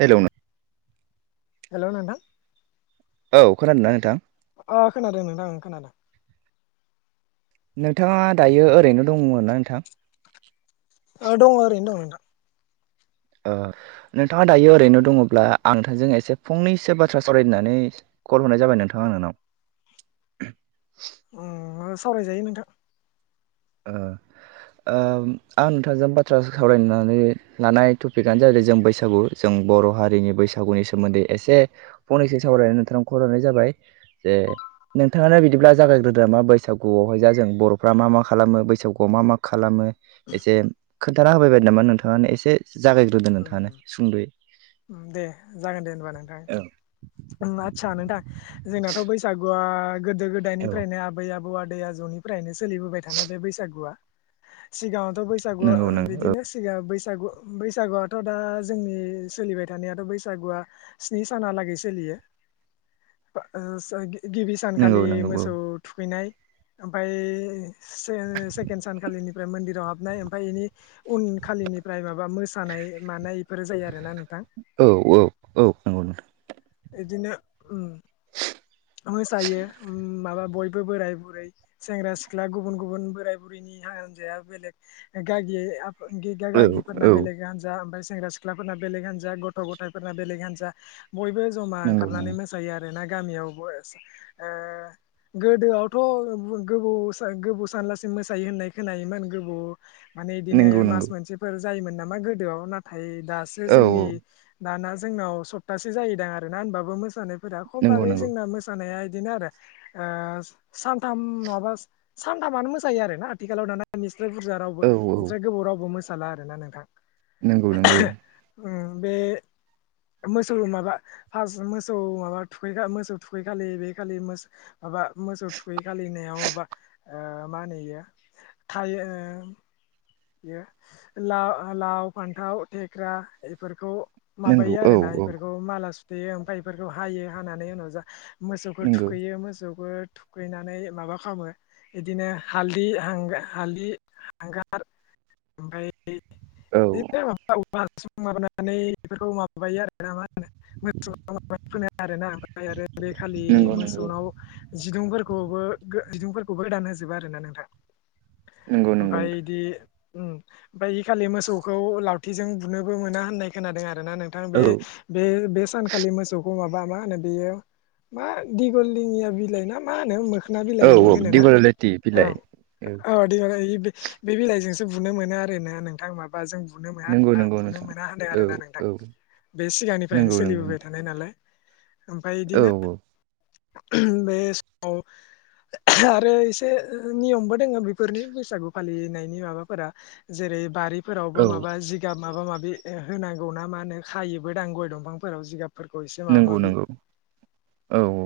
Hello नो हेल' नोंथां औ खोनादोंना नोंथां? अ खोनादों नोंथां ओ खोनादों। नोंथाङा दायो ओरैनो दंमोन ना नोंथां? ओ दंओहो ओरैनो दङ नोंथां नोंथाङा दायो ओरैनो दङब्ला आं नोंथांजों एसे फंनैसो बाथ्रा सावरायनानै कल हरनाय जाबाय नोंथाङा नोंनाव ओ सावरायजायो नोंथां ओ ओ आं नोंथांजों बाथ्रा सावरायनानै लानाय टपिकआनो जाहैबाय जों बैसागु जों बर' हारिनि बैसागुनि सोमोन्दै एसे फंनैसो सावरायनानै नोंथां खरहनाय जाबाय जे नोंथाङानो बिदिब्ला जागायग्रोदो मा बैसागुआवहाय जों बर'फ्रा मा मा खालामो बैसागुआव मा मा खालामो एसे खोन्थाना होबाय बाय नामा नोंथाङानो एसे जागायग्रोदो नोंथाङानो उम सुंद'यै। दे जागोन दे होनबा नोंथां। आदसा नोंथां जोंनाथ' बैसागु वा गोदो औ गोदायनिफ्रायनो आबै आबौ आदै आजौनिफ्रायनो सोलिबोबाय थानाय बे बैसागुआ सिगाङावथ' बैसागु नंगौ नंगौ औ बिदिनो सिगां बैसागुआथ' दा जोंनि सोलिबाय थानायाथ' बैसागुआ स्नि सानालागै सोलियो ओ गिबि नंगौ सानखालि नंगौ मोसौ थुखैनाय ओमफ्राय सेकेण्ड सानखालिनिफ्राय मन्दिराव हाबनाय ओमफ्राय बेनि उनखालिनिफ्राय माबा मोसानाय मानायफोर जायो आरोना नोंथां औ औ औ नंगौ इदिनो उम मोसायो माबा बयबो बोराय बुरै सेंग्रा सिख्ला गुबुन गुबुन बोराय बुरैनि हान्जाया बेलेग गागियै गिगा गागिफोरना औ औ बेलेग हान्जा ओमफ्राय सेंग्रा सिख्लाफोरना बेलेग हान्जा गथ' गथायफोरना बेलेग हान्जा बयबो ज'मा नंगौ ओंखारनानै नंगौ मोसायो आरो ओरै ना गामियाव ओ गोदोआवथ' गोबौ गोबौ सानलासि मोसायो होन खोनायोमोन गोबाव माने बिदिनो नंगौ मास नंगौ मोनसेफोर जायोमोन नामा गोदोआव नाथाय दासो औ जोंनि औ दाना जोंनाव सप्तासे जाहैदों आरोना होनोमबाबो मोसानायफोरा खम नंगौ बागै नंगौ ओ मोसानाया इदिनो आरो ओ सानथाम नङाबा सानथामानो मोसायो आरोना। आथिखालाव नाना निस्रा बुरजा औ रावबो औ नस्रा गोबाव रावबो मोसाला आरो ना नोंथां। नंगौ नंगौ उम बे मोसौ माबा फार मोसौ माबा थुखैग्रा मोसौ मोसौ थुखै खालि बे खालि‌ माबा मोसौ थुखै खालिनायाव माबा ओ मा होनोयो थायो बेयो ललाव फान्थाव थेख्रा बेफोरखौ नंगौ माबायो औ आरोना औ इफोरखौ माला सुथेयो ओमफाय इफोरखौ हायो हानानै उनाव जा मोसौखौ नंगौ थुखैयो मोसौ थुखैनानै माबा खालामो बिदिनो हालदि हांगार ओमफ्राय औ बिनो माबा बालथिं माबानानै बेफोरखौ माबाबायो आरो ना मा होनो [unintelligible] आरोना ओमफ्राय आरो बे खालि नंगौ नंगौ मोसौनाव जिरुं- खौबो बिदुंफोरखौबो रान होजोबो आरो ना नोंथां नंगौ नंगौ ओमफफ्राय बे खालि मोसौखौ लावथिजों बुनोबो मोना होननाय खोनादों आरो नोंथां औ बे बे सानखालि मोसौखौ माबा बा मा होनो बियो मा दिगलदिंनिया बिलाइ ना माहोनो म खखोना औ बिलाइ औ होनो ना? दिगलायथि बिलाइ औ औ दि बे बिलाइजोंसो बुनो मोनो आरोना नोंथां माबाजों बुनो मोना नंगौ नंगौ बुनो नोंथां मोना होनदों औ आरो ना नोंथां औ बे सिगांनिफ्रायनो नंगौ नंगौ सोलिबोबाय थानाय नालाय ओमफ्राय औ बिदिनो बे समाव [inaudible] आरो एसे नियमबो दोङो बेफोरनि बैसागु फालिनायनि माबाफोरा जेरै बारि औ फोरावबो माबा जिगाब माबा माबि होनांगौ ना मा होनो खायोबो दां गय दंफांफोराव जिगाब नंगौ नंगौ औ औ।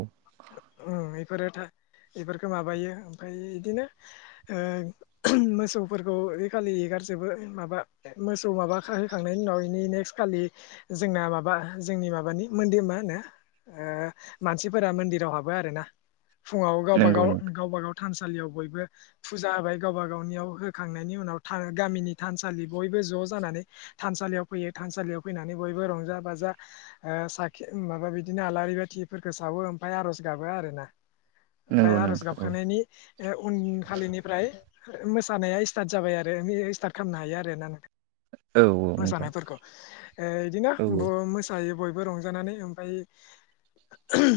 बेफोरो इफोरखो माबायो ओमफ्राय इदिनो ओ मोसौफोरखौ ओइखालि जोबोर माबा मोसौ माबा होखांनायनि उनाव इनि नेक्सखालि जोंना माबा जों फुंनिनि माबानि मोनदि मा होनो ओ मानसि फोरा मन्दिराव हाबो आरो ना फुङाव गावबा नंगौ गाव नंगौ गावबा गाव थानसालियाव बयबो फुजा होबाय गावबा गावनियाव होखांनायनि उनाव था गामिनि थानसालि बयबो ज' जानै थसालियाव फैनानै बयबो रंजा बाजा माबा बिदिनो आलारि बाथिख सावो ओमफ्राय आर'ज गाबो आरो ना नंगौ ओमफ्राय आर'ज नंगौ औ गाबखांनायनि उन खालिनिफ्राय मोसानाया स्टार्ट जाबाय आरो स्टार्ट खालामनो हायो आरो ना औ औ नोंथां मोसानायफोरखौ बिदिनो औ मोसायो बयबो बो रंजानानै ओमफ्राय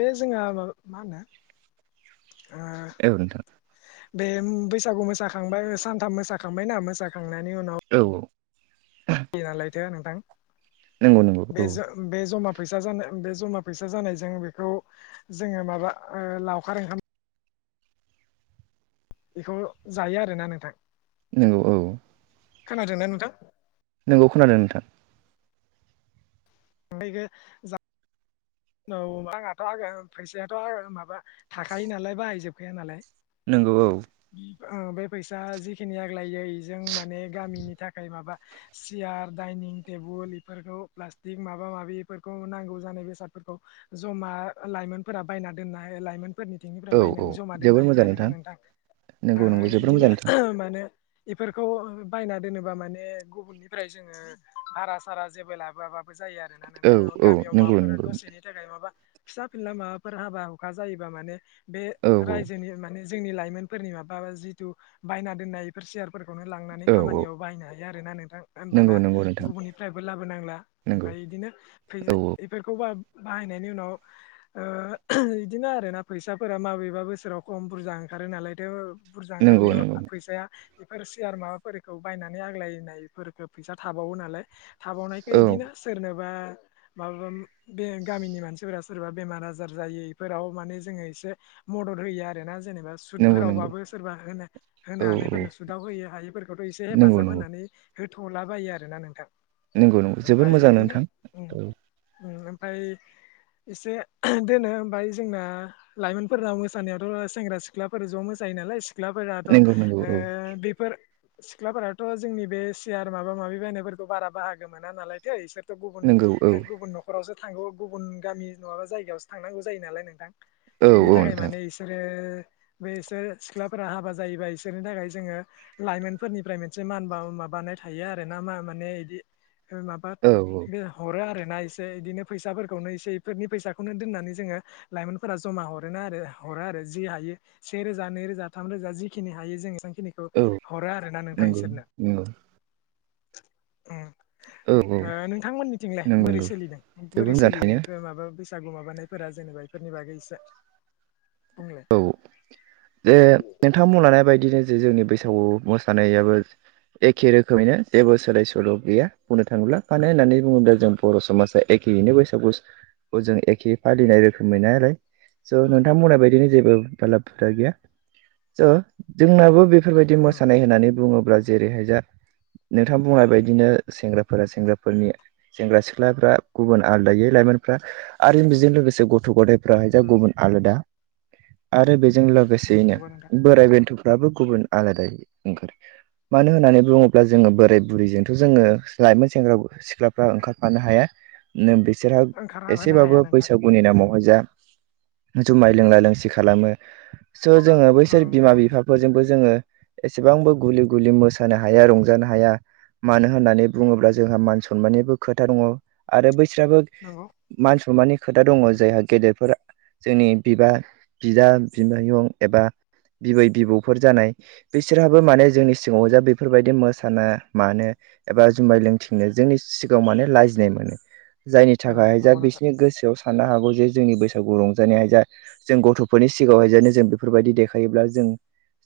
बे जोंहा मा मा होनो ओ ओव नोंथां‌ बे बैसागु मोसाखांबाय सानथाम मोसाखांबाय ना मोसाखांनायनि उनाव औ औ निनालायथो नोंथां नंगौ नंगौ औ बेजो बे जमा फैसा जानाय बे जमा फैसा जानायजों बेखौ जोङो माबा ओ लावखार ओंखाम बेखौ जायो आरोना नोंथां। नंगौ औ खोनादोंना नोंथां? नोंगौ खोनादों नोंथां। ओमफाय इखो जा औ आंहाथ' आ फैसायाथ' आ माबा थाखायो नालाय बाहायजोबखाया नालाय नंगौ औ ओ बे फैसा जिखिनि आग्लायो इजों माने गामिनि थाखाय माबा चियार डाइनिं टेबोल बेफोरखौ प्लास्टिक माबा माबिफोरखौ नांगौ जानाय बेसादफोरखौ जमा लायमोनफोरा बायना दोनाहाय लाइमोन फोरनिथिंनिफ्राय औ औ बायनानै जमा दोनना जोबोर होयो मोजां आरोना नोंथां नंगौ नंगौ जोबोर इदिनो मोजां नोंथां माने बेफोरखौ बायना दोनोबा माने गुबुननिफ्राय जोङो भारा सारा जेबो लाबोआबा जायो आरोना नोंथां औ गामियाव माबाफोर दसेनि मा फिसा फिनला माबाफोर हाबा हुखा जायोबा माने बे औ रायजोनि माने जोंनि लाइमोनफोरनि माबा जिथु बायना दोननाय बेफोर सेयार फोरखौनो लांनानै औ औ खामानियाव बाहायनो हायो आरोना नोंथां होनबाना नंगौ नंगौ नोंथां गुबुननिफ्रायबो लाबोनांला नंगौ ओमफ्राय इदिनो फै औ औ बेफोरखौबा बाहायनायनि उनाव ओ बिदिनो आरोना फैसाफोरा माबेबा बोसोराव खम बुरजा ओंखारो नालायथ' बुरजा नंगौ ओंखारनायाव नंगौ फैसाया इफोर सियार माबाफोरखौ बायनानै आग्लायनायफोरखौ फैसा थाबावो नालाय थाबावनायखौ औ बिदिनो सोरनोबा माबा बे गामिनि मानसिफोरा सोरबा बेमार आजार जायो इफोराव माने जोङो एसे मदद होयो आरोना। जेनेबा नंगौ नंगौ सुथफोरावबाबो सोरबा होना औ होनो हानायफोरनो सुदाव होयो हायिफोरखौथ' एसे नंगौ हेफाजाब नंगौ होनानै होथ'लाबायो आरोना नोंथां नंगौ नंगौ जोबोर ओमफ्राय मोजां नोंथां औ। फाय इसे दोनो ओमफाय जोंना लाइमोनफोरना मोसानायावथ' सेंग्रा सिख्लाफोर ज' मोसा जायो नालाय सिख्लाफोराथ' ओ नंगौ नंगौ औ बेफोर सिख्लाफोराथ जोंनि बे सियार माबा माबि बायनायफोरखौ बारा बाहागो मोना नालायथो इसोर थ गुबुन नंगौ औ गुबुन नखरावसो थांगौ गुबुन गामि नङाबा जायगायावसो थांनांगौ जायो नालाय नोंथां औ बिनि औ थाखाय नोंथां माने बिसोरो बेसोर सिख्लाफोरा हाबा जायोबा बिसोरनि थाखाय जोङो लाइमोनफोरनिफ्राय मोनसे मान बा मान माबानाय थायो आरोना मा माने बिदि माबा औ औ हरो आरोना इसे बिदिनो फैसाफोरखौनो इसेफोरनि फैसाखौनो दोननानै जोङो लाइमोनफोरा जमा हरो आरो हरो आरो जि हायो सेेरोजा नै रोजा थाम रोजा जिखिनि हायो जों एसे खिनिखौ औ हरो आरो ना नोंथां नंगौ इसोरनो नंगौ ओ औ औ नोंथांमोननिथिंलाय नंगौ बोरै नंगौ सोलिदों जोबोर बोरै मोजां सोलियो थाङो बेफोर माबा बैसागु माबानायफोरा जेनेबा बेफोरनि बागै इसे औ जे नोंथां बुंलांनाय बायदिनो जे जोंनि बैसागु मोसानायाबो एखे रोखोमैनो जेबो सोलाय सोल गैया बुंनो थाङोब्ला मानो होननानै बुङोबाजों उम बर समाजा एखेयैनो बैसागुखौ जों एखे फालिनाय रोखोमैनो आरो स' उम नोंथां बुनाय बायदिनो जेबो [unintelligible] गैया स जोंनाबो बे बेफोरबायदि उम मोसानाय होननानै बुङोब्ला जेरैहाय जा नोंथां बुंनाय बायदिनो सेंग्राफोरा सेंग्राफोरनि सेंग्रा सिख्लाफ्रा गुबुन आलदायै लाइमोनफ्रा आरो बिजों लोगोसे गथ' गथाय फ्रा जा उम गुबुन आलादा आरो बेजों ओं लोगोसेयैनो नंगौ नोंथां बोराइ बेन्थ' फोराबो गुबुन आलादायै ओंखारो मानो होननानै बुङोब्ला जोङो बोराय बुरैजोंथ जोङो लाइमोन सेंग्रा सिख्लाफ्रा ओंखारफानो हाया नोमबै बिसोरहा ओंखारहाबोनो एसेबाबो हाया नोंथां बैसागुनि नामावहाय जा जुमाय लोंला लोंसि ओं खालामो स' जोङो बैसोर ओं बिमा नंगौ नोंथां बिफाफोरजोंबो जोङो एसेबांबो गुलि गुलि मोसानो हाया रंजानो हाया मानो होननानै बुङोब्ला जोंहा मान सनमाननिबो खोथा दङ आरो बै स्राबो नंगौ मानसमानि खोथा दङ जायहा गेदेरफोर जोंनि बिबा बिदा बिमायं एबा बिबै बिबौफोर जानाय बिसोरहाबो माने जोंनि सिगाङाव जा बेफोरबायदि मोसानो मानो एबा जुमाय लोंथिंनो जोंनि सिगाङाव माने लाजिनाय मोनो। जायनि उम थाखाय जा नंगौ नोंथां बिसोरनि गोसोआव साननो हागौ जे जोंनि बैसागु रंजानाया जा जों गथफोरनि सिगाङावहाय जेनो जों बेफोरबायदि देखायोब्ला जों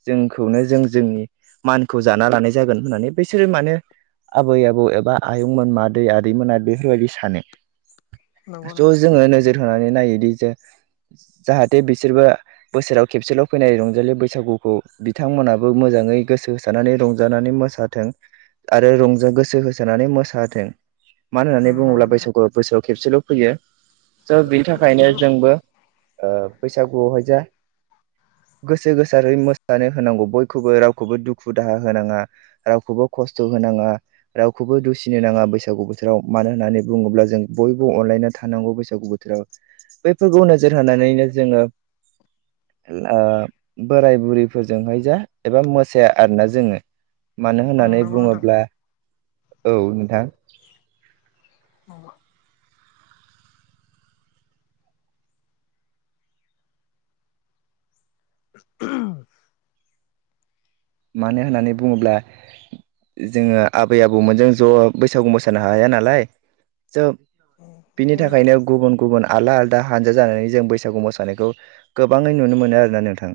जोंखौनो जों जोंनि मानखौ जाना लानाय जागोन होननानै बैसोरो माने आबै आबौ एबा आयंमोन मादै आदैमोना बेफोरबायदि सानो। नंगौ थ' नोंथां जोङो नोजोर होनानै नायोदि जे जाहाथे बिसोरबो बोसोराव खेबसेल' फैनाय रंजालि बैसागुखौ बिथांमोनहाबो मोजां ङै गोसो होसारनानै रंजानानै मोसाथों। आरो रंजा गोसो होसारनानै मोसाथों मानो उम होननानै नंगौ बुङोब्ला नोंथां बैसागु बोसोराव खेबसेल' फैयो स' बिनि थाखायनो नंगौ जोंबो ओ बैसागुहाय जा गोसो गोसारै मोसानो होनांगौ बयखौबो रावखौबो दुखु दाहा होनाङा रावखौबो खस्थ होन- नाङा रावखौबो दुसिनो नाङा बैसागु बोथोराव मानो होननानै बुङोब्ला जों बयबो अनलायना थानांगौ बैसागु बोथोराव बैफोरखौ नोजोर होनानैनो जोङो ओ आ बोराय बुरैफोरजोंहाय जा एबा मोसाया आरोना जोङो। मानो होननानै ओं नंगौ नोंथां बुङोब्ला औ नोंथां। ना [unintelligible] मानो होननानै बुङोब्ला जोङो आबै आबौमोन जों ज बैसागु मोसानो हाया नालाय जों बिनि थाखायनो गुबुन गुबुन आलदा आलादा हानजा जानानै जों बैसागु मोसानायखौ गोबाङै नुनो मोनो आरोना नोंथां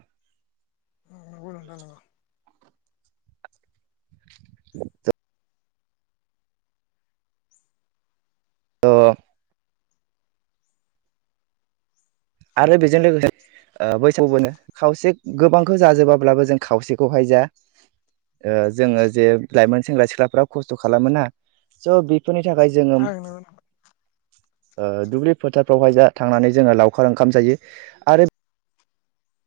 नंगौ उम नंगौ नोंथां [unintelligible] [inaudible] ओ आरो बेजों लोगोसे ओ बैसाग बो खावसे गोबांखौ जाजोबाब्लाबो जों खावसेखौहाय जा- ओ जोङो जे लाइमोन सेंग्रा सिख्लाफ्रा खस्थ खालामो ना स फोरनि थाखाय जोङो उम नंगौ नोंथां ओ दुब्लि फोथारफ्रावहाय जा थांनानै जोङो लाव- फोर ओंखाम जायो आरो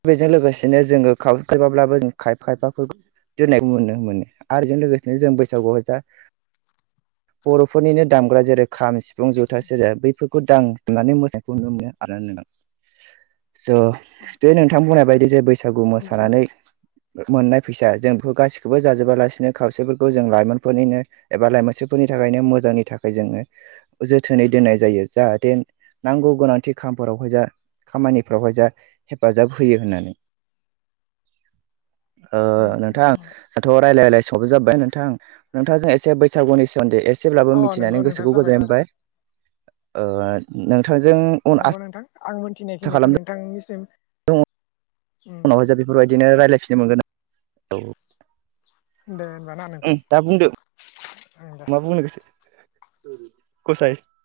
बेजों लोगोसेनो जोङो खाव खैबाब्लाबो जों खायफा खायफाखौ दोननायखौ नुनो मोनो आरो जों लोगोसेनो जों बैसागुआव जा बर'फोरनिनो दामग्रा जेरै खाम सिफुं जुथा सेरजा बैफोरखौ दामनानै मोसानायखौ नुनो मोनो आरो ना स' बे नोंथां बुंनाय बायदि जे बैसागु नंगौ ओं नंगौ नोंथां नंगौ मोसानानै नोंथां मोननाय फैसा जों बेफोर गासिखौबो जाजोबालासिनो खावसेफोरखौ जों लाइमोनफोरनिनो एबा लाइमोनफोरनि थाखायनो मोजांनि थाखाय जोङो जोथोनै दोननाय जायो जाहाथे नांगौ गोनांथि खामफोर बावहाय जा खामानिफ्रावहाय जा हेफाजाब होयो होननानै ओ उम नोंथां नंगौ दाथ रायजलाय रायलाय हरनाय जाबाय नोंथां नोंथांजों एसे बैसागुनि सोमोन्दै ए एसेब्लाबो अ मिथिनानै नंगौ नोंथां गोसोखौ जाबायथ' आरो गोजोनबाय औ नंगौ नोंथां आं मोनथिनायखिनिखौ खालामदों नोंथांनिसिम उम उनावहाय जों बेफोरबायदिनो रायलायफिनो मोनगोन औ दे होनबा ना दा बुंदो नोंथां ओं दे मा बुंनो गोसो गसाय